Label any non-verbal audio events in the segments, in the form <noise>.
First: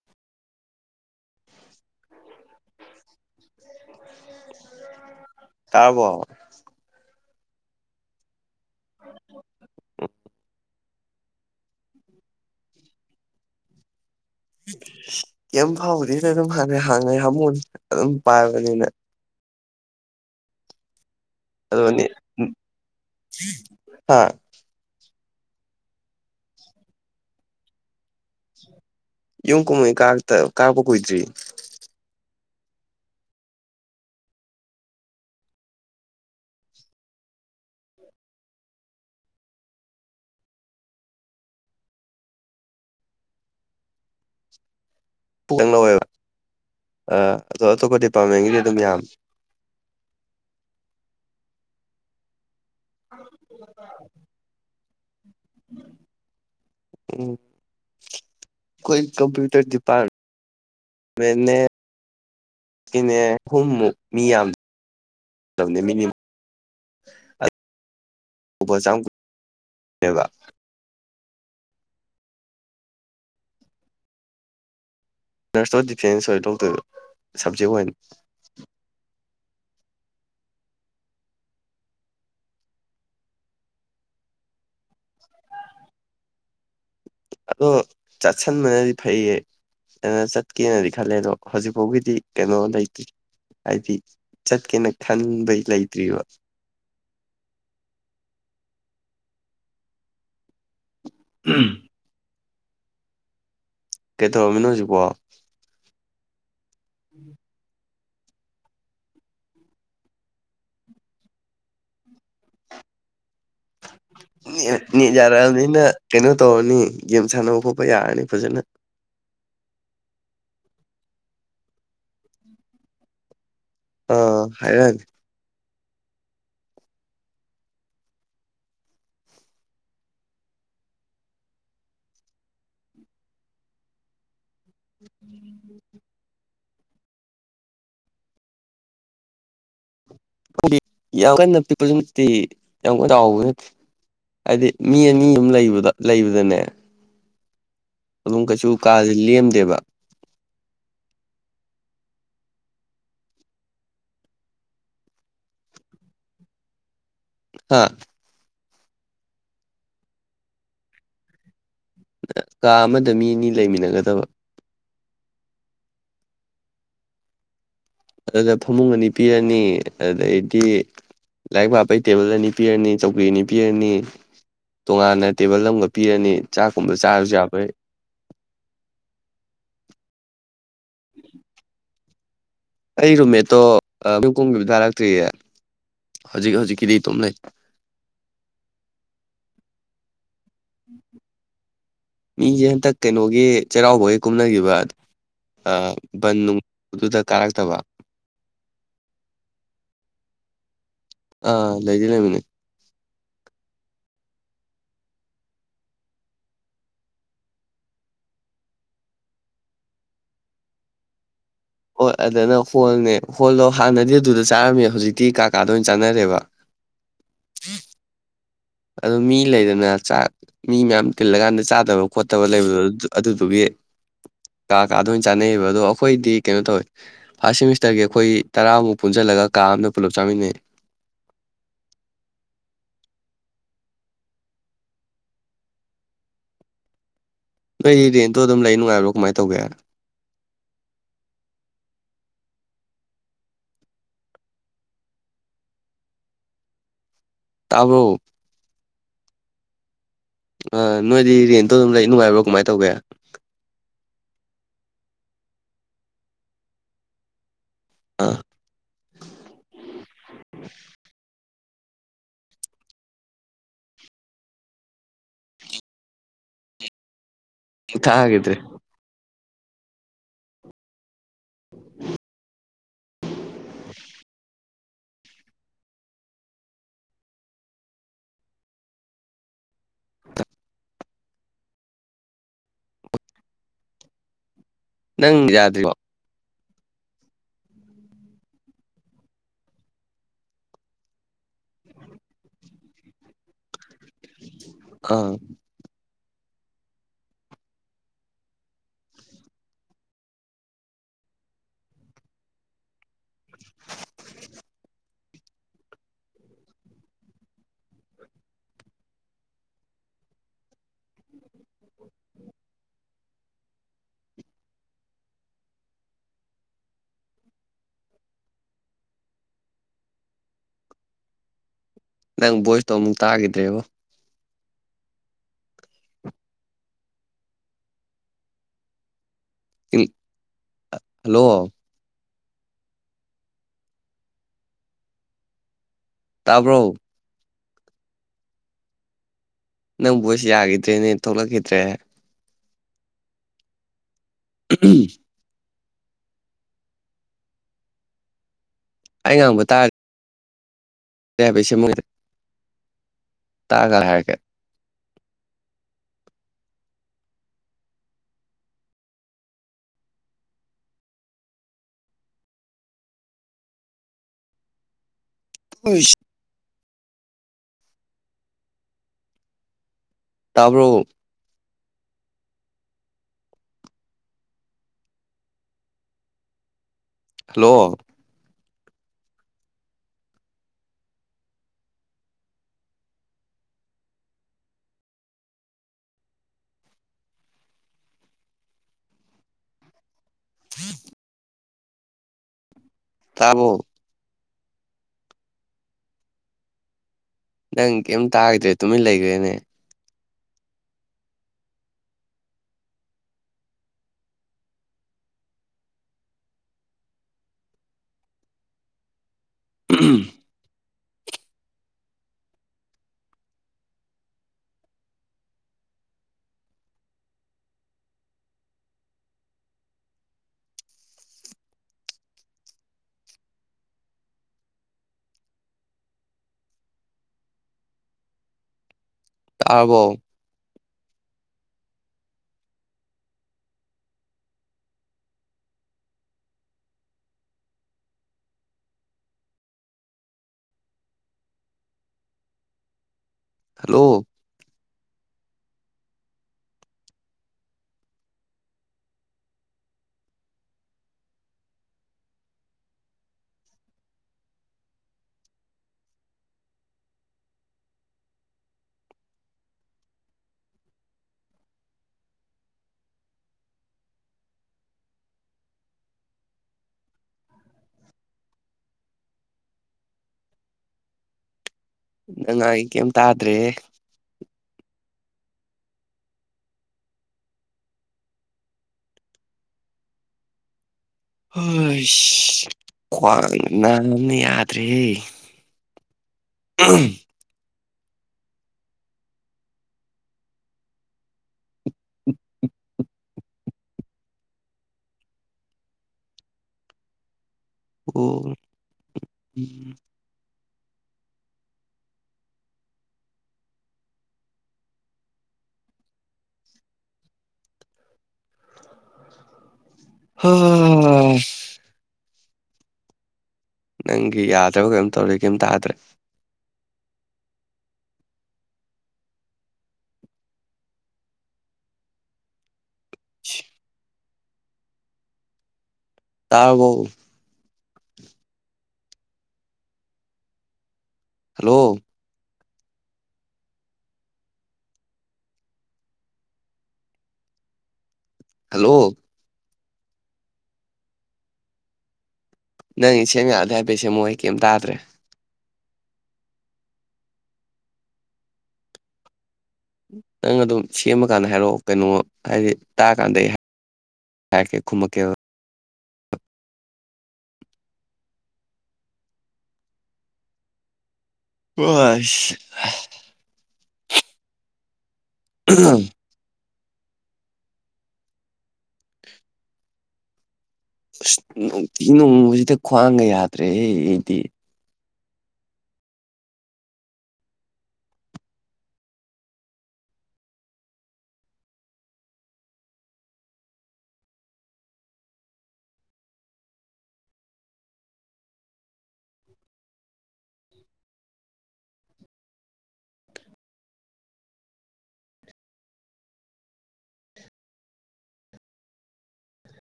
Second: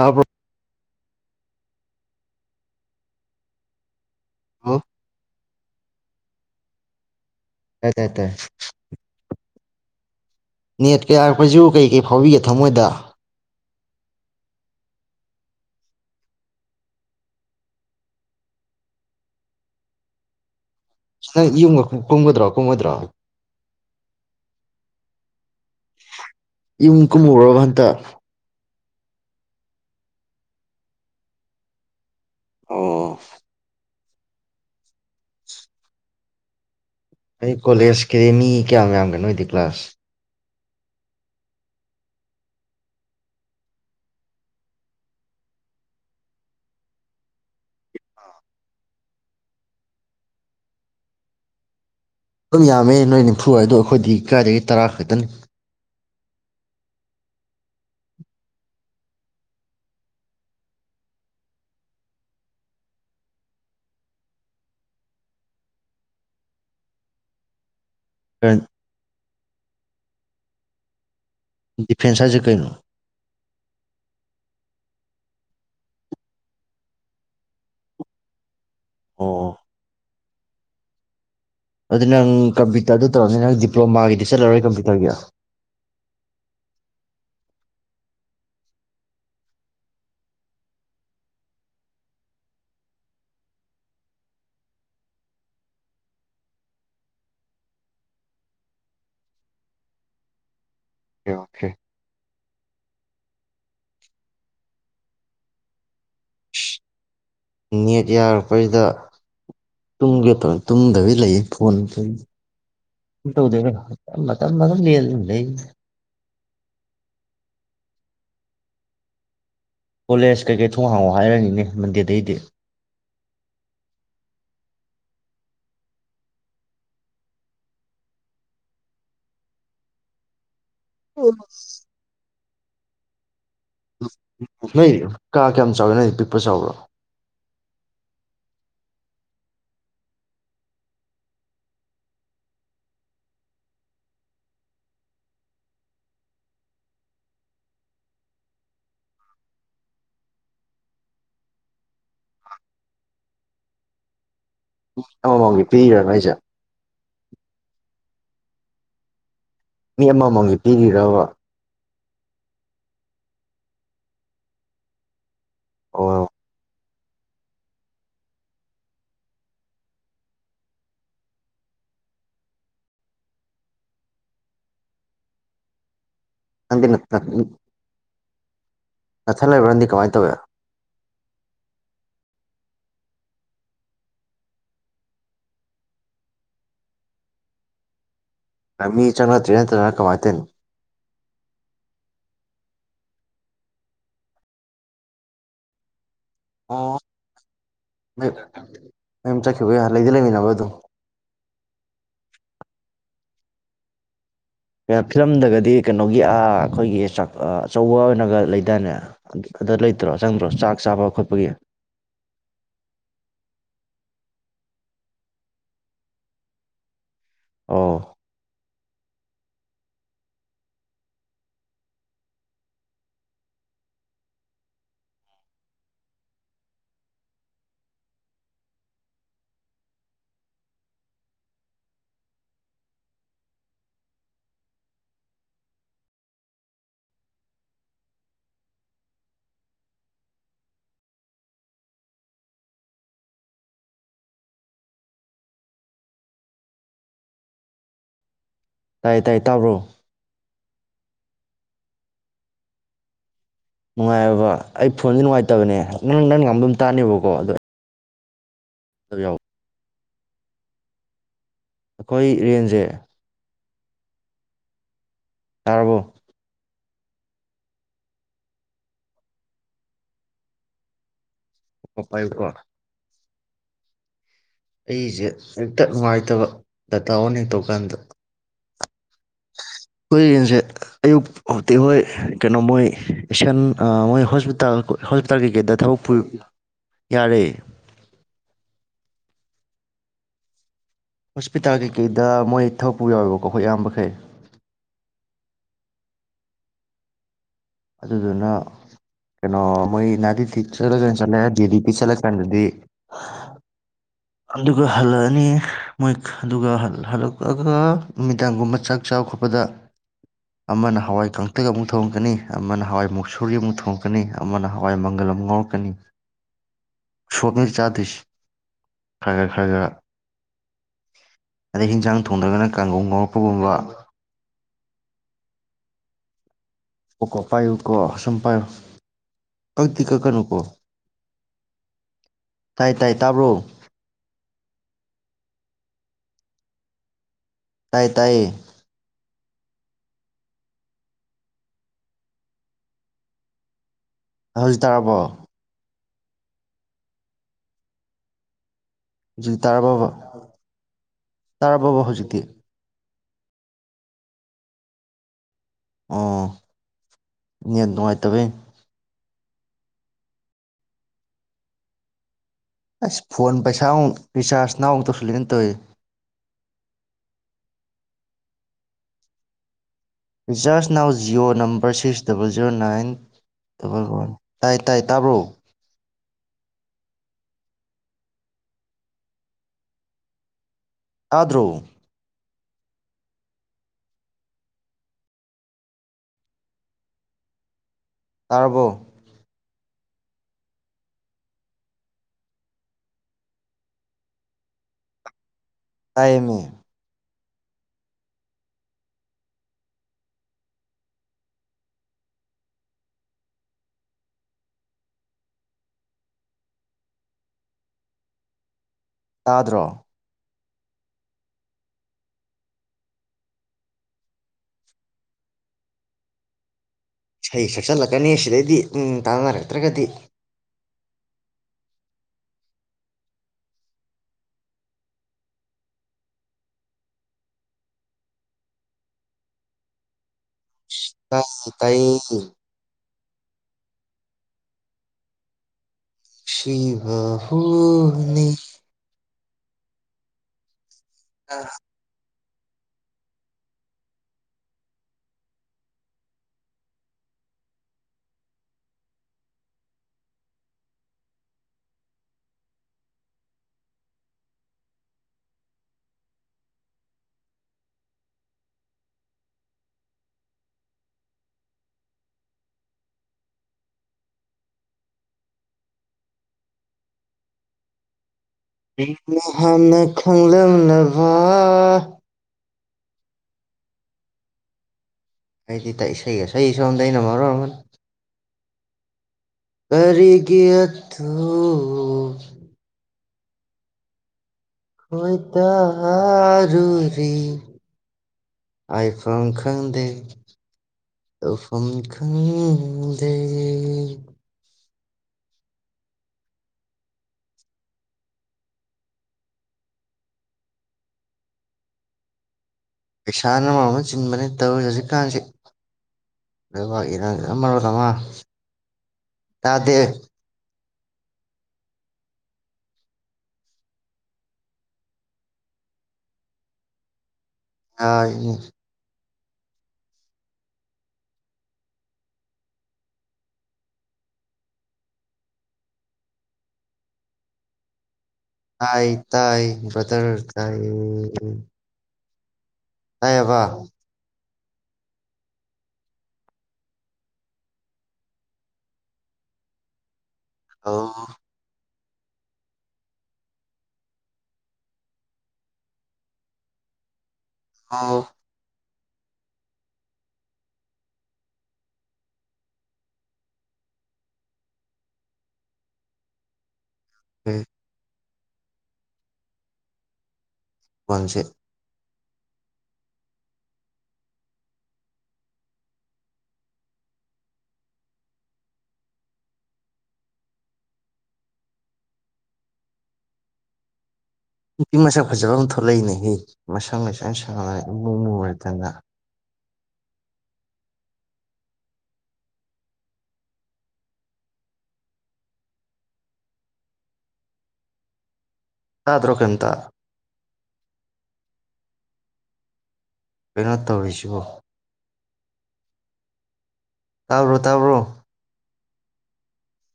ꯑꯥꯕꯣ ꯇꯥꯕꯣ ꯇ ꯇ ꯇ ꯅꯦꯠ ꯀꯌꯥ ꯌꯥꯔꯛꯄꯁꯨ ꯀꯩ ꯀꯩ ꯐꯥꯎꯕꯤꯒꯦ ꯊꯃꯣꯏꯗ ꯌꯥꯝ ꯐꯥꯎꯕꯗꯤꯅ ꯑꯗꯨꯝ ꯍ ꯍꯥꯡꯉꯦ ꯍꯥꯃꯨ ꯑꯗꯨꯝ ꯄꯥꯏꯕꯅꯤꯅ ꯪ ꯌꯨꯝꯕ ꯑꯗꯨꯅꯤ ꯀꯨꯝꯒꯗ꯭ꯔꯥ ꯀꯨꯝꯒꯗ꯭ꯔꯥ ꯍꯥ ꯏꯨꯨꯡ ꯀꯨꯝꯃꯔꯕꯕꯟꯗ ꯌꯨꯝ ꯀꯨꯝꯍꯩ ꯀꯥꯄ ꯀꯨꯏꯗ꯭ꯔꯤ ꯑꯣ ꯑꯩ ꯀꯣꯂꯦꯖꯀꯤꯗꯤ ꯃꯤ ꯀꯌꯥꯝ ꯌꯥꯝꯒꯅꯣꯗꯤ ꯀ꯭ꯂꯥꯁ ꯄꯪ ꯂꯧꯋꯦꯕ ꯑ ꯑꯗꯣ ꯑꯇꯣꯞꯄ ꯗꯤꯄꯥꯔꯠꯃꯦꯟꯒꯤꯗꯤ ꯑꯗꯨꯝ ꯌꯥꯝꯃꯦ ꯑꯗꯨꯝ ꯌꯥꯝꯃꯦ ꯅꯣꯏ ꯅꯤꯝꯐꯨ ꯑꯣꯏ ꯑꯗꯣ ꯑꯩꯈꯣꯏꯗꯤ ꯀꯥꯏꯔꯤꯗꯒꯤ ꯇꯔꯥ ꯈꯛꯇꯅꯤ ꯎꯝ ꯎꯝ ꯑꯩꯈꯣꯏ ꯀꯝꯄ꯭ꯌꯨꯇꯔ ꯗꯤꯄꯥꯔꯠꯄꯥꯔꯃꯦꯟꯅꯦꯅꯦ ꯑꯍꯨꯝꯃꯨꯛ ꯃꯤ ꯌꯥꯝꯅꯦꯅꯤ ꯁ ꯀꯕ ꯗꯤꯐꯦꯟꯁꯁꯦ ꯀꯩꯅꯣ ꯅꯔꯁ ꯑꯣꯐ ꯗꯤꯐꯦꯟꯁ ꯑꯣꯏ ꯗꯣꯛꯇꯔ ꯁꯕꯖꯦꯛ ꯑꯣꯏꯅꯅꯤ ꯑꯣ ꯑꯗꯨ ꯅꯪ ꯀꯝꯄ꯭ꯌꯨꯇꯔꯗꯨ ꯇꯧꯔꯅꯤ ꯅꯪ ꯗꯤꯄ꯭ꯂꯣꯃꯥꯒꯤꯗꯤ ꯆꯠꯂꯔꯣꯏ ꯀꯝꯄ꯭ꯌꯨꯇꯔꯒꯤ ꯑꯗꯣ ꯆꯠꯁꯟꯕꯅꯗꯤ ꯐꯩꯌꯦ ꯀꯩꯅ ꯆꯠꯀꯦꯅꯗꯤ ꯈꯜꯂꯦ ꯑꯗꯣ ꯍꯧꯖꯤꯛꯐꯥꯎꯒꯤꯗꯤ ꯀꯩꯅꯣ ꯂꯩꯇ꯭ꯔꯤ ꯍꯥꯏꯗꯤ ꯆꯠꯀꯦꯅ ꯈꯟꯕꯩ ꯂꯩꯇ꯭ꯔꯤꯕ ꯑꯣꯀꯦ ꯎꯝ ꯀꯩꯗꯃꯤꯅ ꯍꯧꯖꯤꯀ ꯎꯝ ꯅꯦꯠ ꯌꯥꯔꯛꯄꯁꯤꯗ ꯇꯨꯝꯒꯦ ꯇ ꯇꯨꯝꯗꯕꯤ ꯂꯩꯌꯦ ꯐꯣꯟ ꯄ ꯇꯧꯗꯃ ꯅꯦꯠ ꯂ ꯌꯥꯔꯛꯑꯕꯅꯤꯅ ꯀꯩꯅꯣ ꯇꯧꯔꯅꯤ ꯒꯦꯝ ꯁꯥꯟꯅꯕ ꯈꯣꯠꯄ ꯌꯥꯔꯅꯤ ꯐꯖꯅ ꯀꯣꯂꯦꯖ ꯀꯩꯀꯩ ꯊꯣꯡ ꯍꯥꯡꯉꯑꯣ ꯍꯥꯏꯔꯅꯤꯅꯦ ꯃꯟꯗꯦꯗꯩꯗꯤ ꯑ ꯍꯥꯏꯔꯅꯤ ꯎ ꯑ ꯅꯣꯏ ꯀꯥ ꯀꯌꯥꯝ ꯆꯥꯎꯋꯤ ꯅꯣꯏ ꯄꯔꯣ ꯆꯥꯎꯕ꯭ꯔꯣ ꯌꯥꯝ ꯀꯟꯅ ꯄꯤꯛꯄꯁꯨ ꯅꯠꯇꯦ ꯌꯥꯝ ꯀꯟꯅ ꯆꯥꯎꯕꯁꯨ ꯅꯠꯇꯦ ꯍꯥꯏꯗꯤ ꯃꯤ ꯑꯅꯤ ꯑꯃ ꯂꯩꯕꯗ ꯂꯩꯕꯗꯅꯦ ꯑꯗꯨꯝ ꯀꯩꯁꯨ ꯀꯥꯥꯁꯦ ꯂꯦꯝꯗꯦꯕ ꯃꯤ ꯑꯃꯃꯝꯒꯤ ꯄꯤꯔꯤꯔ ꯅꯣꯏꯖꯦ ꯍꯥꯥ ꯃꯤ ꯑꯃꯃꯝꯒꯤ ꯄꯤꯔꯤꯔꯕ ꯀꯥ ꯑꯃꯗ ꯃꯤ ꯑꯅꯤ ꯂꯩꯃꯤꯟꯅꯒꯗꯕ ꯑꯣ ꯑꯗꯨꯗ ꯐꯃꯨꯡ ꯑꯅꯤ ꯄꯤꯔꯅꯤ ꯑꯗꯩꯗꯤ ꯂꯥꯏꯔꯤꯛ ꯄꯥꯕꯩ ꯇꯦꯕꯜ ꯑꯅꯤ ꯄꯤꯔꯅꯤ ꯆꯧꯀꯔꯤ ꯑꯅꯤ ꯄꯤꯔꯅꯤ ꯇꯣꯉꯥꯟꯅ ꯇꯦꯕꯜ ꯑꯃꯒ ꯄꯤꯔꯅꯤ ꯅꯪꯗꯤ ꯆꯥꯛꯀꯨꯝꯕ ꯆꯥꯔꯁꯨ ꯌꯥꯕꯩ ꯅꯊꯟ ꯂꯩꯕ꯭ꯔ ꯅꯪꯗꯤ ꯀꯃꯥꯏꯅ ꯇꯧꯋꯤ ꯑꯩ ꯔꯨꯝꯃꯦꯠꯇꯣ ꯌꯨꯝ ꯀꯨꯝꯒꯤ ꯀꯥꯔꯛꯇ꯭ꯔꯤꯌꯦ ꯍꯧꯖꯤꯛ ꯍꯧꯖꯤꯛꯀꯤꯗꯤ ꯑꯗꯨꯝ ꯂꯩ ꯉ ꯃꯤ ꯆꯪꯅꯇ꯭ꯔꯔꯤ ꯅꯠꯇꯅ ꯀꯃꯥꯏꯇꯦꯅꯣ ꯃꯤꯁꯦ ꯍꯟꯇꯛ ꯀꯩꯅꯣꯒꯤ ꯆꯩꯔꯥꯎꯕꯒꯤ ꯀꯨꯝꯅꯈꯤꯕ ꯑ ꯕꯟ ꯑꯣ ꯅꯨꯡꯗꯨꯗ ꯀꯥꯔꯛꯇꯕ ꯀ ꯂꯩꯗꯤ ꯂꯩꯃꯤꯟꯅꯕ ꯑ ꯑꯗꯨꯝ ꯑ ꯂꯩꯗꯤ ꯂꯩꯃꯤꯅꯩ ꯐꯤꯂꯝꯗꯒꯗꯤ ꯀꯩꯅꯣꯒꯤ ꯑꯩꯈꯣꯏꯒꯤ ꯑꯆꯧꯕ ꯑꯣꯏꯅꯒ ꯂꯩꯗꯥꯏꯅꯦ ꯑꯗꯨꯗ ꯂꯩꯇ꯭ꯔꯣ ꯆꯪꯗ꯭ꯔꯣ ꯆꯥꯛ ꯆꯥꯕ ꯈꯣꯠꯄꯒꯤ ꯍꯣꯏ ꯑꯗꯨꯅ ꯍꯣꯜꯅꯦ ꯍꯣꯜꯗꯣ ꯍꯥꯟꯅꯗꯤ ꯑꯗꯨꯗ ꯆꯥꯔꯝꯃꯦ ꯍꯧꯖꯤꯛꯇꯤ ꯀꯥ ꯀꯥꯗ ꯑꯣꯏꯅ ꯆꯥꯅꯔꯦꯕ ꯑꯣ ꯑꯗꯨ ꯃꯤ ꯂꯩꯗꯅ ꯆꯥꯛ ꯃꯤ ꯃꯌꯥꯝ ꯇꯤꯜꯂꯀꯥꯟꯗ ꯆꯥꯗꯕ ꯈꯣꯠꯇꯕ ꯂꯩꯕꯗ ꯑꯗꯨꯗꯨꯒꯤ ꯀꯥ ꯀꯥꯗ ꯑꯣꯏꯅ ꯆꯥꯅꯩꯌꯦꯕ ꯑꯗꯣ ꯑꯩꯈꯣꯏꯗꯤ ꯀꯩꯅꯣ ꯇꯧꯋꯦ ꯐꯥꯔꯁ ꯁꯦꯃꯤꯁꯇꯔꯒꯤ ꯑꯩꯈꯣꯏ ꯇꯔꯥꯃꯨꯛ ꯄꯨꯟꯁꯤꯜꯂꯒ ꯀꯥ ꯑꯃꯗ ꯄꯨꯂꯞ ꯆꯥꯃꯤꯟꯅꯩ ꯅꯣꯏꯗꯤ ꯔꯦꯟꯇꯣ ꯑꯗꯨꯝ ꯂꯩ ꯅꯨꯡꯉꯥꯏꯕ꯭ꯔꯣ ꯀꯃꯥꯏꯅ ꯇꯧꯒꯦ ꯇꯥꯕꯔꯣ ꯇꯥꯏ ꯇꯥꯏꯌꯦ ꯇꯥꯕ꯭ꯔꯣ ꯑ ꯅꯣꯏꯗꯤ ꯔꯦꯟꯇꯣ ꯑꯗꯨꯝ ꯂꯩ ꯅꯨꯡꯉꯥꯏꯕ꯭ꯔꯣ ꯀꯃꯥꯏꯅ ꯇꯧꯒꯦ ꯅꯨꯡꯉꯥꯏꯌꯦꯕ ꯑꯩ ꯐꯣꯟꯖꯤ ꯅꯨꯡꯉꯥꯏꯇꯕꯅꯦ ꯅꯪ ꯅꯪ ꯉꯥꯡꯕ ꯇꯥꯅꯦꯕꯀꯣ ꯑꯗꯣ ꯑꯥ ꯑꯗꯨ ꯌꯥꯎ <inaudible> ꯑꯈꯣꯏ ꯔꯦꯟꯖꯦ ꯇꯥꯔꯕꯣ ꯇꯥꯒꯤꯗꯔꯦ ꯄꯥꯏꯌꯨꯀꯣ <inaudible> ꯑꯩꯁꯦ ꯍꯦꯛꯇ ꯅꯨꯡꯉꯥꯏꯇꯕ ꯗꯇꯥ ꯑꯣꯟ ꯍꯦꯛꯛ ꯇꯧ ꯀꯥꯟꯗ ꯑꯈꯣꯏ ꯔꯦꯟꯖꯦ ꯑꯌꯨꯛ ꯍꯧꯗꯤ ꯍꯣꯏ ꯀꯩꯅꯣ ꯃꯣꯏ ꯏꯁꯟ ꯃꯣꯏ ꯍꯣꯁꯄꯤꯇꯥꯜ ꯅꯪ ꯍꯣꯁꯄꯤꯇꯥꯜ ꯀꯩꯀꯩꯗ ꯌꯥꯗ꯭ꯔꯤ ꯊꯕꯛ ꯄꯨ ꯌꯥꯔꯦ ꯍꯣꯁꯄꯤꯇꯥꯜ ꯀꯩꯀꯩꯗ ꯃꯣꯏ ꯊꯕꯛꯄꯨ ꯌꯥꯎꯋꯦꯕꯀꯣ ꯑꯩꯈꯣꯏ ꯑꯌꯥꯝꯕꯈꯩ ꯑꯥ ꯑꯗꯨꯗꯨꯅ ꯀꯩꯅꯣ ꯃꯣꯏ ꯅꯥꯗꯤꯤ ꯆꯠꯂꯒꯥꯟ ꯆꯠꯂꯦ ꯗꯦꯗꯤ ꯄꯤꯛ ꯆꯠꯂꯀꯥꯟꯗꯗꯤ ꯑ ꯑꯗꯨꯒ ꯍꯜꯂꯛꯑꯅꯤ ꯃꯣꯏ ꯑꯗꯨꯒ ꯍꯜꯂꯛꯑꯒ ꯅꯨꯃꯤꯗꯥꯡꯒꯨꯝꯕ ꯆꯥꯛ ꯆꯥꯕ ꯈꯣꯠꯄꯗ ꯑꯃꯅ ꯍꯋꯥꯏ ꯀꯇꯛ ꯑꯃꯨꯛ ꯊꯣꯡꯉꯛꯀꯅꯤ ꯑꯃꯅ ꯍꯋꯥꯏ ꯃꯨꯛꯁꯨꯔꯤ ꯑꯃꯨꯛ ꯊꯣꯡꯉꯛꯀꯅꯤ ꯑꯃꯅ ꯍꯋꯥꯏ ꯃꯪꯒꯜ ꯑꯃꯨꯛ ꯉꯥꯎꯔꯛꯀꯅꯤ ꯁꯣꯛꯅ ꯆꯥꯗꯣꯏꯁꯦ ꯈꯪꯉꯦ ꯈꯪꯉꯦ ꯑꯗꯩ ꯍꯤꯟꯖꯥꯡ ꯅꯪ ꯊꯣꯡꯗꯔ꯭ꯒꯅ ꯚꯣꯏꯁꯇꯣ ꯀꯥꯡꯒꯧ ꯑꯃꯨꯛ ꯉꯧꯔꯛꯄꯒꯨꯝꯕ ꯇꯥꯈꯤꯗ꯭ꯔꯦꯕꯣ ꯑꯣ ꯀꯣ ꯄꯌꯨ ꯀꯣ ꯁꯨꯝ ꯄꯥꯏꯌꯣ ꯀꯛꯇꯤ ꯀꯛꯀꯅꯨꯀꯣ ꯍꯜꯂꯣ ꯇꯥꯏ ꯇꯥꯏ ꯇꯥꯕ꯭ꯔꯣ ꯇꯥꯕ꯭ꯔꯣ ꯇꯥꯏ ꯇꯥꯏꯌꯦ ꯅꯪ ꯕꯣꯏꯁ ꯌꯥꯈꯤꯗ꯭ꯔꯦꯅꯦ ꯊꯣꯛꯂꯛꯈꯤꯗ꯭ꯔꯦ ꯍꯧꯖꯤꯛ ꯇꯥꯔꯕꯣ ꯑꯩ ꯖꯤ ꯉꯥꯡꯕ ꯇꯥꯔꯦ ꯇꯥꯔꯕꯔ꯭ꯕ ꯇꯥꯔꯕꯔ꯭ꯕ ꯍꯧꯖꯤꯛꯇꯤ ꯇꯥꯔ ꯀꯥꯟꯗ ꯍꯥꯏꯔꯛꯀꯦ ꯑꯣ ꯅꯦꯠ ꯅꯨꯡꯉꯥꯏꯇꯕꯩꯅꯤ ꯑꯁ ꯐꯣꯟ ꯄꯩꯁꯥ ꯑꯃꯨꯛ ꯔꯤꯆꯥꯔꯖ ꯅꯥꯎ ꯑꯃꯨꯛ ꯇꯧꯁꯤꯜꯂꯛꯑꯦꯅꯦ ꯇꯧꯋꯦ ꯔꯤꯖꯥꯔꯁ ꯇꯥꯕ꯭ꯔꯣ ꯅꯥꯎ Jio number five six double zero nine double one ꯇꯥꯏ ꯇꯥꯏ ꯇꯥꯕ꯭ꯔꯣ ꯍꯜꯂꯣ ꯇꯥꯗ꯭ꯔꯣ ꯇꯥꯔꯕꯣ ꯍꯝ ꯇꯥꯕꯔꯣ ꯇꯥꯏꯌꯦꯃꯤ ꯅꯪ ꯀꯩꯝ ꯇꯥꯒꯤꯗ꯭ꯔꯦ ꯇꯨꯃꯤꯟ ꯂꯩꯈ꯭ꯔꯦꯅꯦ ꯇꯥꯗ꯭ꯔꯣ ꯏꯁꯩ ꯁꯛꯆꯤꯜꯂꯛꯀꯅꯤ ꯁꯤꯗꯩꯗꯤ ꯎꯝ꫰ꯇꯥꯅꯔꯛꯇ꯭ꯔꯒꯗꯤ ꯇꯥꯔꯕꯣ ꯇꯥꯏ ꯇꯥꯏꯌꯦ ꯅꯨꯡꯁꯤꯕ ꯍꯨꯅꯤ ꯑ ꯍꯜꯂꯣ ꯑꯩꯅ ꯍꯥꯟꯅ ꯈꯪꯂꯝꯃꯕ ꯅꯪ ꯉꯥꯡꯉꯤꯗꯣ ꯀꯩꯝ ꯇꯥꯗ꯭ꯔꯦꯍꯦ ꯑꯩꯗꯤ ꯏꯁꯩꯒꯥ ꯁꯛꯏ ꯁꯣꯝꯗ ꯑꯩꯅ ꯃꯔꯣ ꯑꯃ ꯀꯔꯤꯒꯤ ꯑꯊꯨꯈꯣꯏ ꯍꯩꯁ ꯈꯋꯥꯡ ꯅꯕꯅ ꯌꯥ ꯈꯣꯏꯗꯔꯨꯔꯤ ꯍꯥꯏ ꯐꯝ ꯈꯪꯗꯦ ꯄꯨꯡꯈꯪꯗꯦ ꯎꯝ ꯑꯣ ꯄꯩꯁꯥꯅ ꯃꯔꯣꯝ ꯑꯃ ꯆꯤꯟꯕꯅꯤ ꯇꯧꯔꯤ ꯍꯧꯖꯤꯛꯀꯥꯟꯁꯤ ꯂꯩꯕꯥꯛ ꯏꯔꯥꯪꯅ ꯃꯔꯣꯜ ꯑꯃ ꯇꯗꯦ ꯎꯝ ꯅꯪꯒꯤ ꯌꯥꯗ꯭ꯔꯕ ꯀꯩꯝ ꯇꯧꯔꯤ ꯀꯩꯝ ꯇꯥꯗ꯭ꯔꯦ ꯑ ꯏ <inaudible> ꯇꯥꯔꯕꯣ ꯇꯥꯏ ꯇꯥꯏ ꯕꯗꯔ ꯇꯥꯏ ꯍꯜꯂꯣ ꯇꯥꯏꯕ ꯍꯜꯂꯣ ꯑ ꯅꯪꯒꯤ ꯁꯦꯝ ꯌꯥꯔꯗꯤ ꯍꯥꯏꯐꯦꯠ ꯁꯦꯝꯃꯛꯑꯣ ꯀꯩꯝ ꯇꯥꯗ꯭ꯔꯦ ꯑꯥ ꯅꯪ ꯑꯗꯨꯝ ꯁꯦꯝꯃ ꯀꯥꯟꯗ ꯍꯥꯏꯔꯛꯑꯣ ꯀꯩꯅꯣ ꯍꯥꯏꯗꯤ ꯇꯥꯛꯑꯀꯥꯟꯗ ꯑꯩ ꯍꯥꯏꯔꯛꯀꯦ ꯈꯨꯃꯛꯀꯦꯕꯥ ꯎꯝ ꯄꯨꯟꯁꯤ ꯏꯁ ꯎ ꯑꯁ ꯅꯨꯡꯇꯤ ꯅꯣꯡꯕꯁꯤꯗ ꯈ꯭ꯋꯥꯡꯒ ꯌꯥꯗ꯭ꯔꯦꯍꯦ ꯑꯩꯗꯤ ꯏ ꯃꯁꯛ ꯐꯖꯕ ꯑꯃ ꯊꯣꯛꯂꯛꯏꯅꯦꯍ ꯃꯁꯪ ꯂꯩꯁꯪ ꯁꯥꯡꯅ ꯏꯃꯨꯡ ꯃꯇꯗ ꯆꯥꯗ꯭ꯔꯣꯀꯇ ꯀꯩꯅꯣ ꯇꯧꯔꯤꯁꯤ ꯇꯥꯕ꯭ꯔꯣ ꯇꯥꯕ꯭ꯔꯣ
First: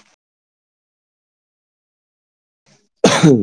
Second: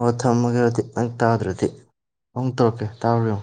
ꯑꯣ ꯊꯝꯃꯒꯦꯔꯗꯤ ꯅꯪ ꯇꯥꯗ꯭ꯔꯗꯤ ꯑꯃꯨ ꯇꯧꯔꯛꯀꯦ ꯇꯥꯎꯔꯤꯨ